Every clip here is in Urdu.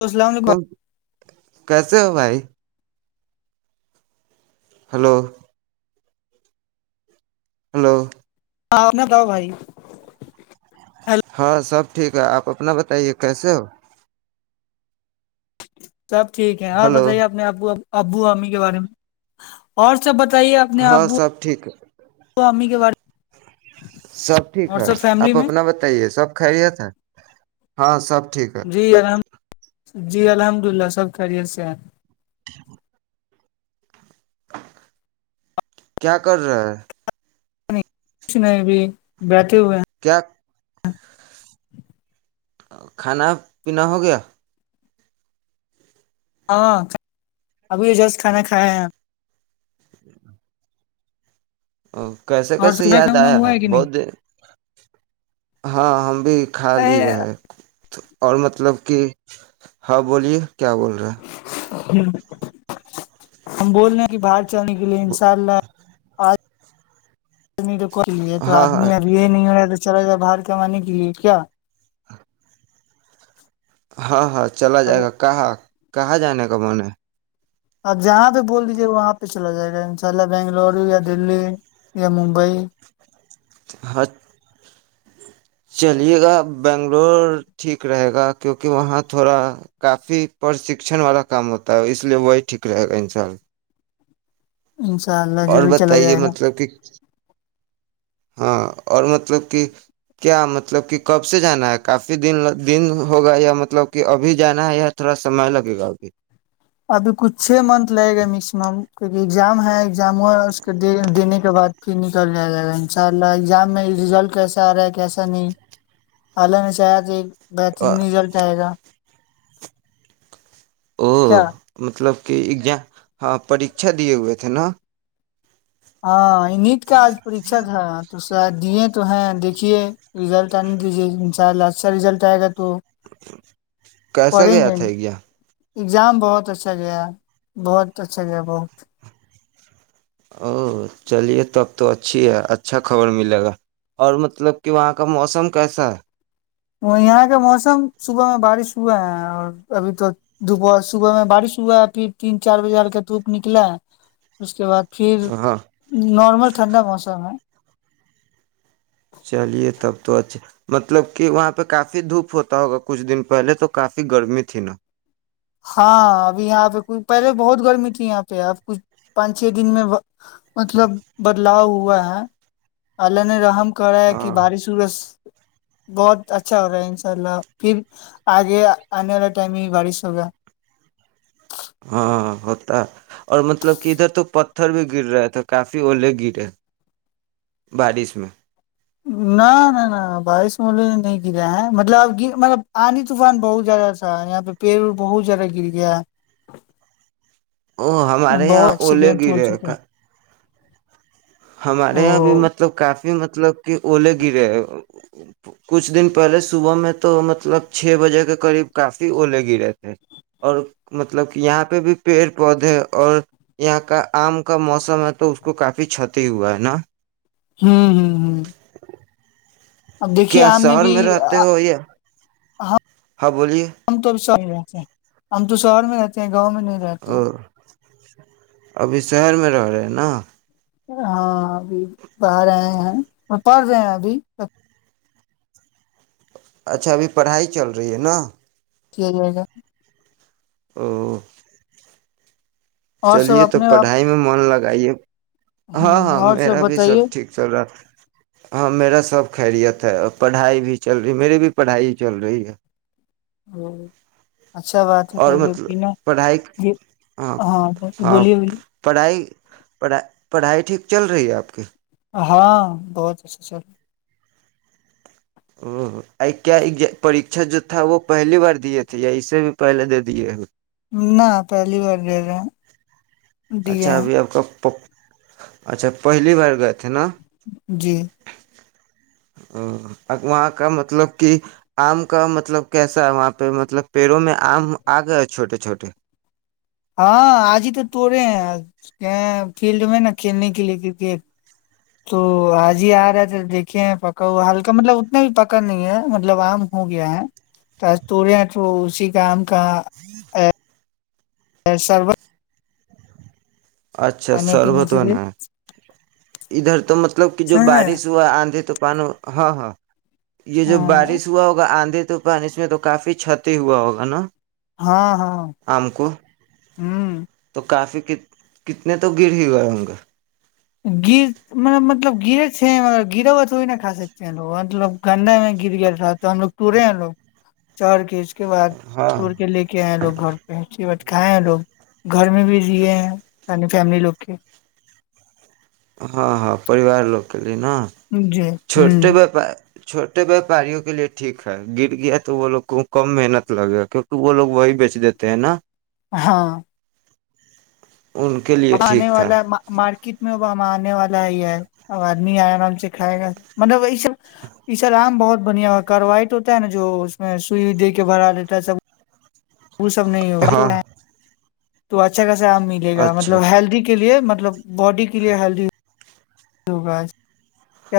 ل السلام علیکم کیس ہو بھائی ہلو ہلو ہاں میں دؤ بھائی ہیلو ہاں سب ٹھیک ہے آپ اپنا بتائیے کیسے ہو ج [unintelligible] سب ٹھیک ہے اور ہلو بتائیے اپنے آپ کو ا ابو اامی کے بارے میں اور سب بتا صحیح اپنے ہاں ابو سب ٹھیک ہے اوام [inaudible] سب ٹھیک ہے آپ اپنا بتائیے سب کھا رہیا تھا [unintelligible] ہاں سب ٹھیک ہے جی الرحم جی الحمد للہ سب خیریت سے ہیں ج کیا کر رہا ہے کچھ نہیں بھی بی کی ہوئے کیا [unintelligible] کھانا پینا ہو گیا ہاں ابھی ا جس کھانا کھاائے ہے ج [inaudible] ا کیسے اور کیسے صبح یاد کھانا آیا ہوا ہے کہ نہیں بہت دیر ہاں ہم بھی خالی اے، ہے اور مطلب کہ ہاں بولیے کیا بول رہا ہے ہ ہم بول رہے ہیں کہ باہر اچا ن کے لیے انشاء اللہ آ [inaudible] یہ تو ہاں ہاں آدمی ابھی یہ نہیں ہو رہا ہے چلا گائے باہر کمانے کے لیے کیا ہاں ہاں چلا جائے گا کہاں کہاں جانے کا م ہے آپ جہاں پہ بول دیجے وہاں پہ چلا جائے گا ان شاء اللہ بنگلورو یا دلی یا ممبئی حق چلیے گا بنگلور ٹھیک رہے گا کیونکہ وہاں تھوڑا کافی پرشکشن والا کام ہوتا ہے اس لیے وہی ٹھیک رہے گا ان شاء اللہ انشاء اللہ اور ضرور چلا بتائیے جائے گا مطلب کہ ہاں اور مطلب کہ کیا مطلب کہ کب سے جانا ہے کافی دن دن ہوگا یا مطلب کہ ابھی جانا ہے یا تھوڑا سمئے لگے گا ابھی ابھی کچھ چھ منتھ لگے گا میکسیمم کیونکہ اگزام ہے گ جاما اس کے دینے کے بعد پھر لیا جائے گا ان شاء اللہ ایگزام میں رزلٹ کیسا آ رہا ہے کیسا نہیں حال نے چاہا تھ گتری میں جل جائے گا ا کیا مطلب کہ ایزام ہاں پرریھا دیے ہوئے تھے ن ہاں نیٹ کا آج پریچا تھا تو تو دیے تو ہیں دیکھیے رزلٹ آنے دیجیے ان شاء اللہ اچھا رزلٹ آئے گا تو کیسا پڑھیں گیا گے تھا گیا اگزام بہت اچھا گیا بہت اچھا گیا بہت او چلیے تب تو اچھی ہے اچھا خبر ملے گا اور مطلب کہ وہاں کا موسم کیسا ہے وہ یہاں کا موسم صبح میں بارش ہوا ہے اور ابھی تو دوپہر صبح میں بارش ہوا ہے پھر تین چار بجے ہک دھوپ نکلا ہے اس کے بعد پھر ہے ہاں نارمل ٹھنڈا موسم ہے چلیے تب تو اچھا مطلب کہ وہاں پہ کافی دھوپ ہوتا ہوگا کچھ دن پہلے تو کافی گرمی تھی نا ہاں ابھی یہاں پہ پہلے بہت گرمی تھی یہاں پہ اب کچھ پانچ چھ دن میں مطلب بدلاؤ ہوا ہے اللہان رحم کرا ہے کہ ہاں بارش وورس بہت اچھا ہو رہا ہے انشاء اللہ پھر آگے آنے والا ٹائم میں بارش ہوگیا ہاں ہوتا اور مطلب کہ ادھر تو پتھر بھی گر رہے تھے کافی الے گرے بارش میں نہ نہ نہ بارش والے نے نہیں گرا ہے مطلب اب مطلب آنی طوفان بہت زیادہ تھا یہاں پہ پیڑ وڑ بہت زیادہ گر گیا ہے او ہمارے یہاں بہت اولہے ایکسیڈینٹ ہو گرے چکا کا ہے ہمارے او یہاں بھی مطلب کافی کافی مطلب کہ اولے گرے ہے کچھ دن پہلے صبح میں تو مطلب چھ بجے کے قریب کافی اولے گرے تھے اور مطلب کہ یہاں پہ بھی پیڑ پودے اور یہاں کا آم کا موسم ہے تو اس کو کافی چھت ہی ہوا ہے نا ہوں ہوں ہوں اب دیکھیے کیا آ میں شہر بھی رہتے ہو یہ ہاں بولیے تو ش میں رہتے ہیں ہم تو شہر میں رہتے ہیں گاؤں میں نہیں رہتے او ابھی شہر میں رہ رہے ہیں نا ہاں ابھی آ رہے ہیں اور پڑھ رہے ہیں ابھیب اچھا ابھی پڑھائی چل رہی ہے نا ٹھیک رہے گا ہ اور سب چلیے تو اپنے آپ پڑھائی میں من لگا لائیے ہ ہاں ہاں اور میرا بھی سب بتائیے ٹھیک چل رہا تھا ہاں میرا سب خیریت ہے پڑھائی بھی چل رہی میری بھی پڑھائی چل رہی ہے ہ اچھا بات ہے اور کیا مطلب کہ نا پڑھائی یہ ہاں ہاں بولیے بلیے پڑھائی پڑھائی پڑھائی ٹھیک چل رہی ہے آپ کی ہاں بہت اچھا چل رہ کیا پریھا جو تھا وہ پہلی بار دیے تھے یا اسے بھی پہلے دے دیے ہو نہ پہلی بار د اچھا ابھی آپ کا پ اچھا پہلی بار گئے تھے نا جی ا اب وہاں کا مطلب کہ آم کا مطلب کیسا ہے وہاں پہ مطلب پیڑوں میں آم آ گیا چھوٹے چھوٹے ہاں آج ہی تو توڑے ہیں فیلڈ میں نا کھیلنے کے لیے کرکٹ تو آج ہی آ رہا ہے تھا دیکھے ہیں پکا ہوا ہلکا مطلب اتنا بھی پکا نہیں ہے مطلب آم ہو گیا ہے تو آج توڑے ہیں تو اسی کا آم کا ایک سرو اچھا پینے سربت کے لیے بنا ہے ادھر تو مطلب کہ جو سمجھ رہے ہیں بارش ہوا آندھے تو پانی ہاں ہاں یہ جو بارش ہوا ہوگا آندھے تو پان اس میں تو کافی کتی ہوا ہوگا نا ہاں ہاں آم کو ہوں کہ کتنے تو گر ہی گئے ہ گ گر م مطلب گرے م گرا ہوا تھوڑی نہا کا سکتے ہیں لوگ مطلب گندا میں گر گئےات تو ہم لوگ ٹورے ہیں لوگ چار کس کے بعد ہاں ور کے لے کے آئے لوگ گھر پہنچی بٹ کائے ہیں لوگ گھر میں بھی رے ہیں پانی فیملی لوگ کے ہاں ہاں پریوار لوک نا جی چھوٹے ہ وپار چھوٹے ویاپاریوں کے لیے ٹھیک ہے گر گیا تو وہ لوگ کو کم محنت لگے کیونکہ وہ لوگ وہی بیچ دیتے ہیں نا ہاں ان کے لیے آنے ٹھیک تھا والاک کت میں ہوا آنے والا ہے اب آدمی آرام سے کھائے گا مطلب یہ سب یہ سب آام بہت بڑھیا ہو کروائٹ ہوتا ہے نا جو اس میں سوئیوئی دے کے بھرا دیتا ہے سب وہ سب نہیں ہاں ہوی تو اچھاس آام ملےا اچھا مطلب ہیلدی کے لیے مطلب مطلب باڈی کے لیے ہیلدی لگج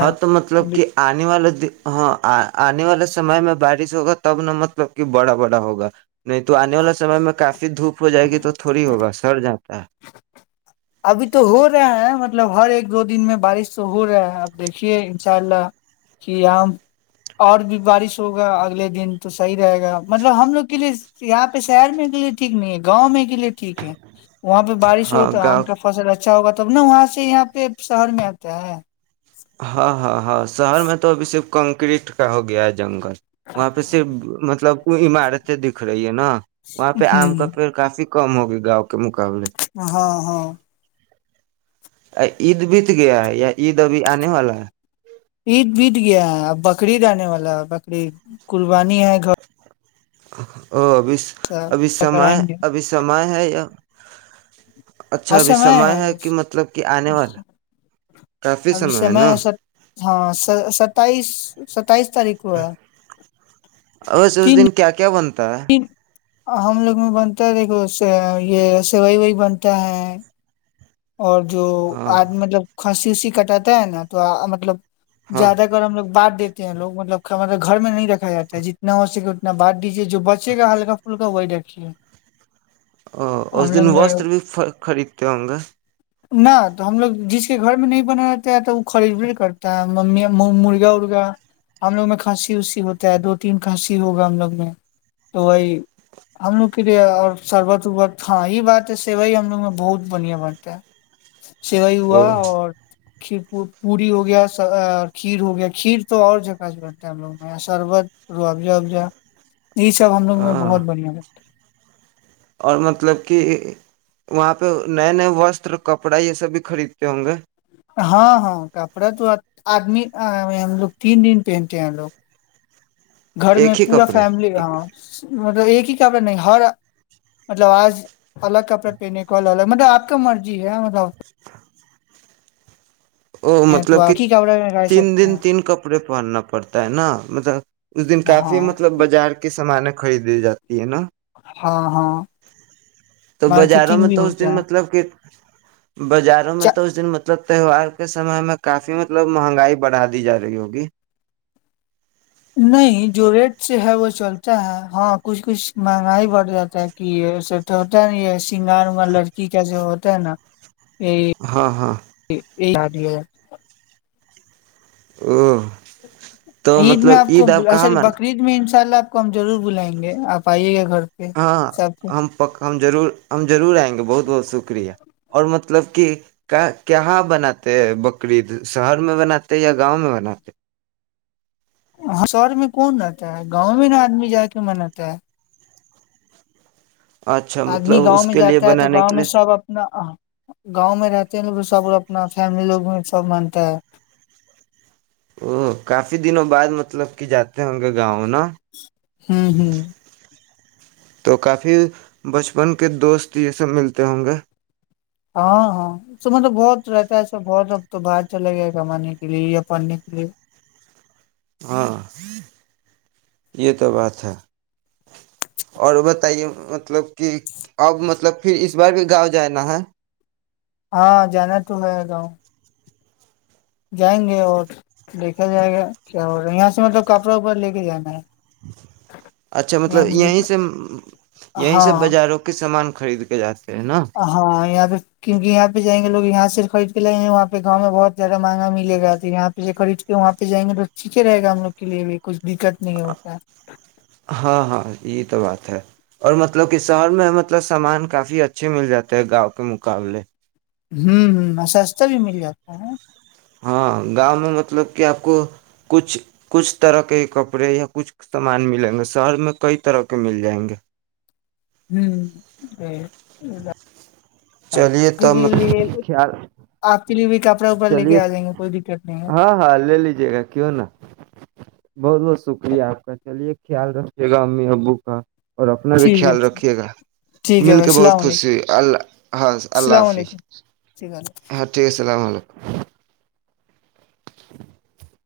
ہ تو مطلب کہ آنے والا د ہاں آنے والے سمے میں بارش ہوگا تب نہ مطلب کہ بڑا بڑا ہوگا نہیں تو آنے والے سمے میں کافی دھوپ ہو جائے گی تو تھوڑی ہوگا سر جاتا ہے ابھی تو ہو رہا ہے مطلب ہر ایک دو دن میں بارش تو ہو رہا ہے اب دیکھیے انشاء اللہ کہ یہاں اور بھی بارش ہوگا اگلے دن تو صحیح رہے گا مطلب ہم لوگ کے لیے یہاں پہ شہر میں کے لیے ٹھیک نہیں ہے گاؤں میں کے لیے ٹھیک ہے وہاں پہ بارش ہو ہاں توم گاؤں اچھا ہوگا تب نہ وہاں سے یہاں پہ شہر میں آتا ہے ہاں ہاں ہاں شہر میں تو ابھی صر کنکریٹ کا ہو گیا جنگل وہاں پہ صرف مطلب عمارتیں دکھ رہی ہے نا وہاں پہ آم کا ہ پیڑ کافی کم ہوگی گاؤ ہاں ہاں [inaudible] ا عید بھی تو گیا ہے یا عید ابھی آنے والا ہے عید بیت گیا ہے اب بکرریید آنے والا ہے بکریید قربانی ہے گھر اا ا ابھی ابھی سے سمے کرائیں گے ابھی سمے ہے اب اچھا ابھی سمئے سمے ہے کہ مطلب کہ آنے والا کافی ابھی ہے سمے نا س ہاں ستائیس [inaudible] سک اس اس تین دن کیا کیا بنتا کتا دن ہم لوگ میں بنتا ہے دیکھو یہ سوئی وائی بنتا ہے اور جو ہاں آج مطلب کھانسی وسی کٹاتا ہے نا تو مطلب ہاں زیادہ کر ہم لوگ بعد دیتے ہیں لوگ مطلب مطلب گھر میں نہیں رکھا جاتا ہے جتنا ہو سکے اتنا بعد دیجیے جو بچے گا ہلکا پھلکا وہی رکھیے ا اس ہم دن لوگ میں وستر بھی خریدتے ہوں گے نہ تو ہم لوگ جس کے گھر میں نہیں بنا رہتا ہے تو وہ خرید بھی کرتا ہے ممی مرغا ارگا ہم لوگ میں کھانسی وسی ہوتا ہے دو تین کھانسی ہوگا ہم لوگ میں تو وہی ہم لوگ کے لیے اور شربت ربت ہاں یہ بات ہے سوی ہم لوگ میں بہت بڑھیا بنتا اتاا سوئی ہوا او اور ک پ پوری ہو گیا کھیر ہو گیا کھیر تو اور جگہ سے بنتا ہے ہم لوگ میں شربت روح ابزا ابزا یہ سب ہم لوگ م ہاں بہت بڑھیا لگ ہے اور مطلب کہ وہاں پہ نئے نئے وسر کپڑا یہ سب بھی خریدتے ہوں گے ہاں ہاں کپڑا تو آدمی ہم لوگ تین دن پہنتے ہیں ہم لوگ گھر میں ایک ہی پورا کپڑے فیملی ہاں مب ایک ہی کپڑا نہیں ہر مطلب آج الگ کپڑا پہنے کو الگ مطلب آپ کا مرضی ہے مطلب ا [unintelligible] ا تو مطلب کہ آپ ہی کپڑے میں رہ تین سکتے دن ہیں تین کپڑے پہننا پڑتا ہے نا مطلب اس دن کافی ہاں مطلب بازار کے سامان خریدی جاتی ہے نا ہاں ہاں تو بازاروں مارکیٹنگ میں بھی تو اس دن ہوتا ہے مطلب کہ اچھا [inaudible] بازاروں میں تو اس دن جتے ہو آ کے سمے میں کافی مطلب مہنگائی بڑھا دی جا رہی ہوگی نہیں جو ریٹ سے ہے وہ چلتا ہے ہاں کچھ کچھ مہنگائی بڑھ جاتا ہے کہ یہ اسے تو ہوتا ہے نا یہ سنگار وگار لڑکی کیسے ہوتا ہے نا یہ ہاں ہاں یہ آ ہے ا [unintelligible] عید میں آپ کو کہاں سور من بقرعید میں ان شاءلہ آپ کو ہم ضرور بلائیں گے آئیے گا گھر پہ ہاں سب ہم پک ہم ضرور ہم ضرور آئے [unintelligible] اور مطلب کہا بناتے بکرریید شہر میں بناتے یا گاؤں میں بناتے ہاں شہر میں کون رہتا ہے گاؤں میں نا آدمی جا کے من آتا ہے اچھا آدمی مطلب گاؤں اس میں کے لیے جاتا ہے تو بنانے گاؤں کے میں لیے سب اپنا گاؤں میں رہتے ہیں لوگ سب لگ اپنا فیملیلی لوگ میں سب مانتا ہے ا کافی دنوں بعد مطلب کہ جاتے ہوں گے گاؤں نا [unintelligible] تو کافی بچپن کے دوست یہ سب ملتے ہوں گے ہاں ہاں مطلب بہت رہتا ہےسا بہت اب تو باہر چلے گیا ہے کمانے کے لیے یا پڑھنے کے لیے ہاں یہ تو بات ہے اور بتائیے مطلب کہ اب مطلب پھر اس بار بھی گاؤ جانا ہے ہاں جانا تو ہے گاؤں جائیں گے اور دیکھا جائے گا کیا یہاں سے مطلب کپڑا وپڑا لے کے جانا ہے اچھا یہاں مطلب یہیں جتنا سے یہیں سے بازاروں کے سامان کا [unintelligible] [unintelligible] کیونہ یہ پہ جائیں گے لو یہاں سےر خرید لیں گے وہاںہ گاؤں بہت زیادہ مہگ ملے گا تو یہ پہ پ خرید کے وہاں پہ جائیںے تو ٹھیکے گا ہم لوگ لیے بھی کچھ دقت نہیں [unintelligible] ہوتا ہے اور مطلب کہ شہر میں مطلب سامان کافی اچھے مل جاتے ہیں گاؤں کے مقابلے ہوں ہ سستا بھی مل جاتا ہے ہاں گاؤں میں مطلب کہ آپ کو کچھ کچھ طرح کے کپڑے یا کچھ سامان ملیں گے شہر میں کئی طرح کے مل جائیں گے [unintelligible] چلیے ت کے لیے خیال آپ کے لیے بھی کپڑا وپڑا لے چلیے کے آ جائیں گے کوئی دقت نہیں ہے ہاں ہاں لے لیجیے گا کیوں نا بہت بہت شکریہ آپ کا چلیے خیال رکھیے گا امی ابو کا اور اپنا بھی ٹھیک ہے خیال رکھیے گا ٹھیک ہے مل بھائی کے بہت السلام علیکم خوشی ہوئی السلام اللہ علیکم ٹھیک ہے [unintelligible] السلام علیکم [inaudible]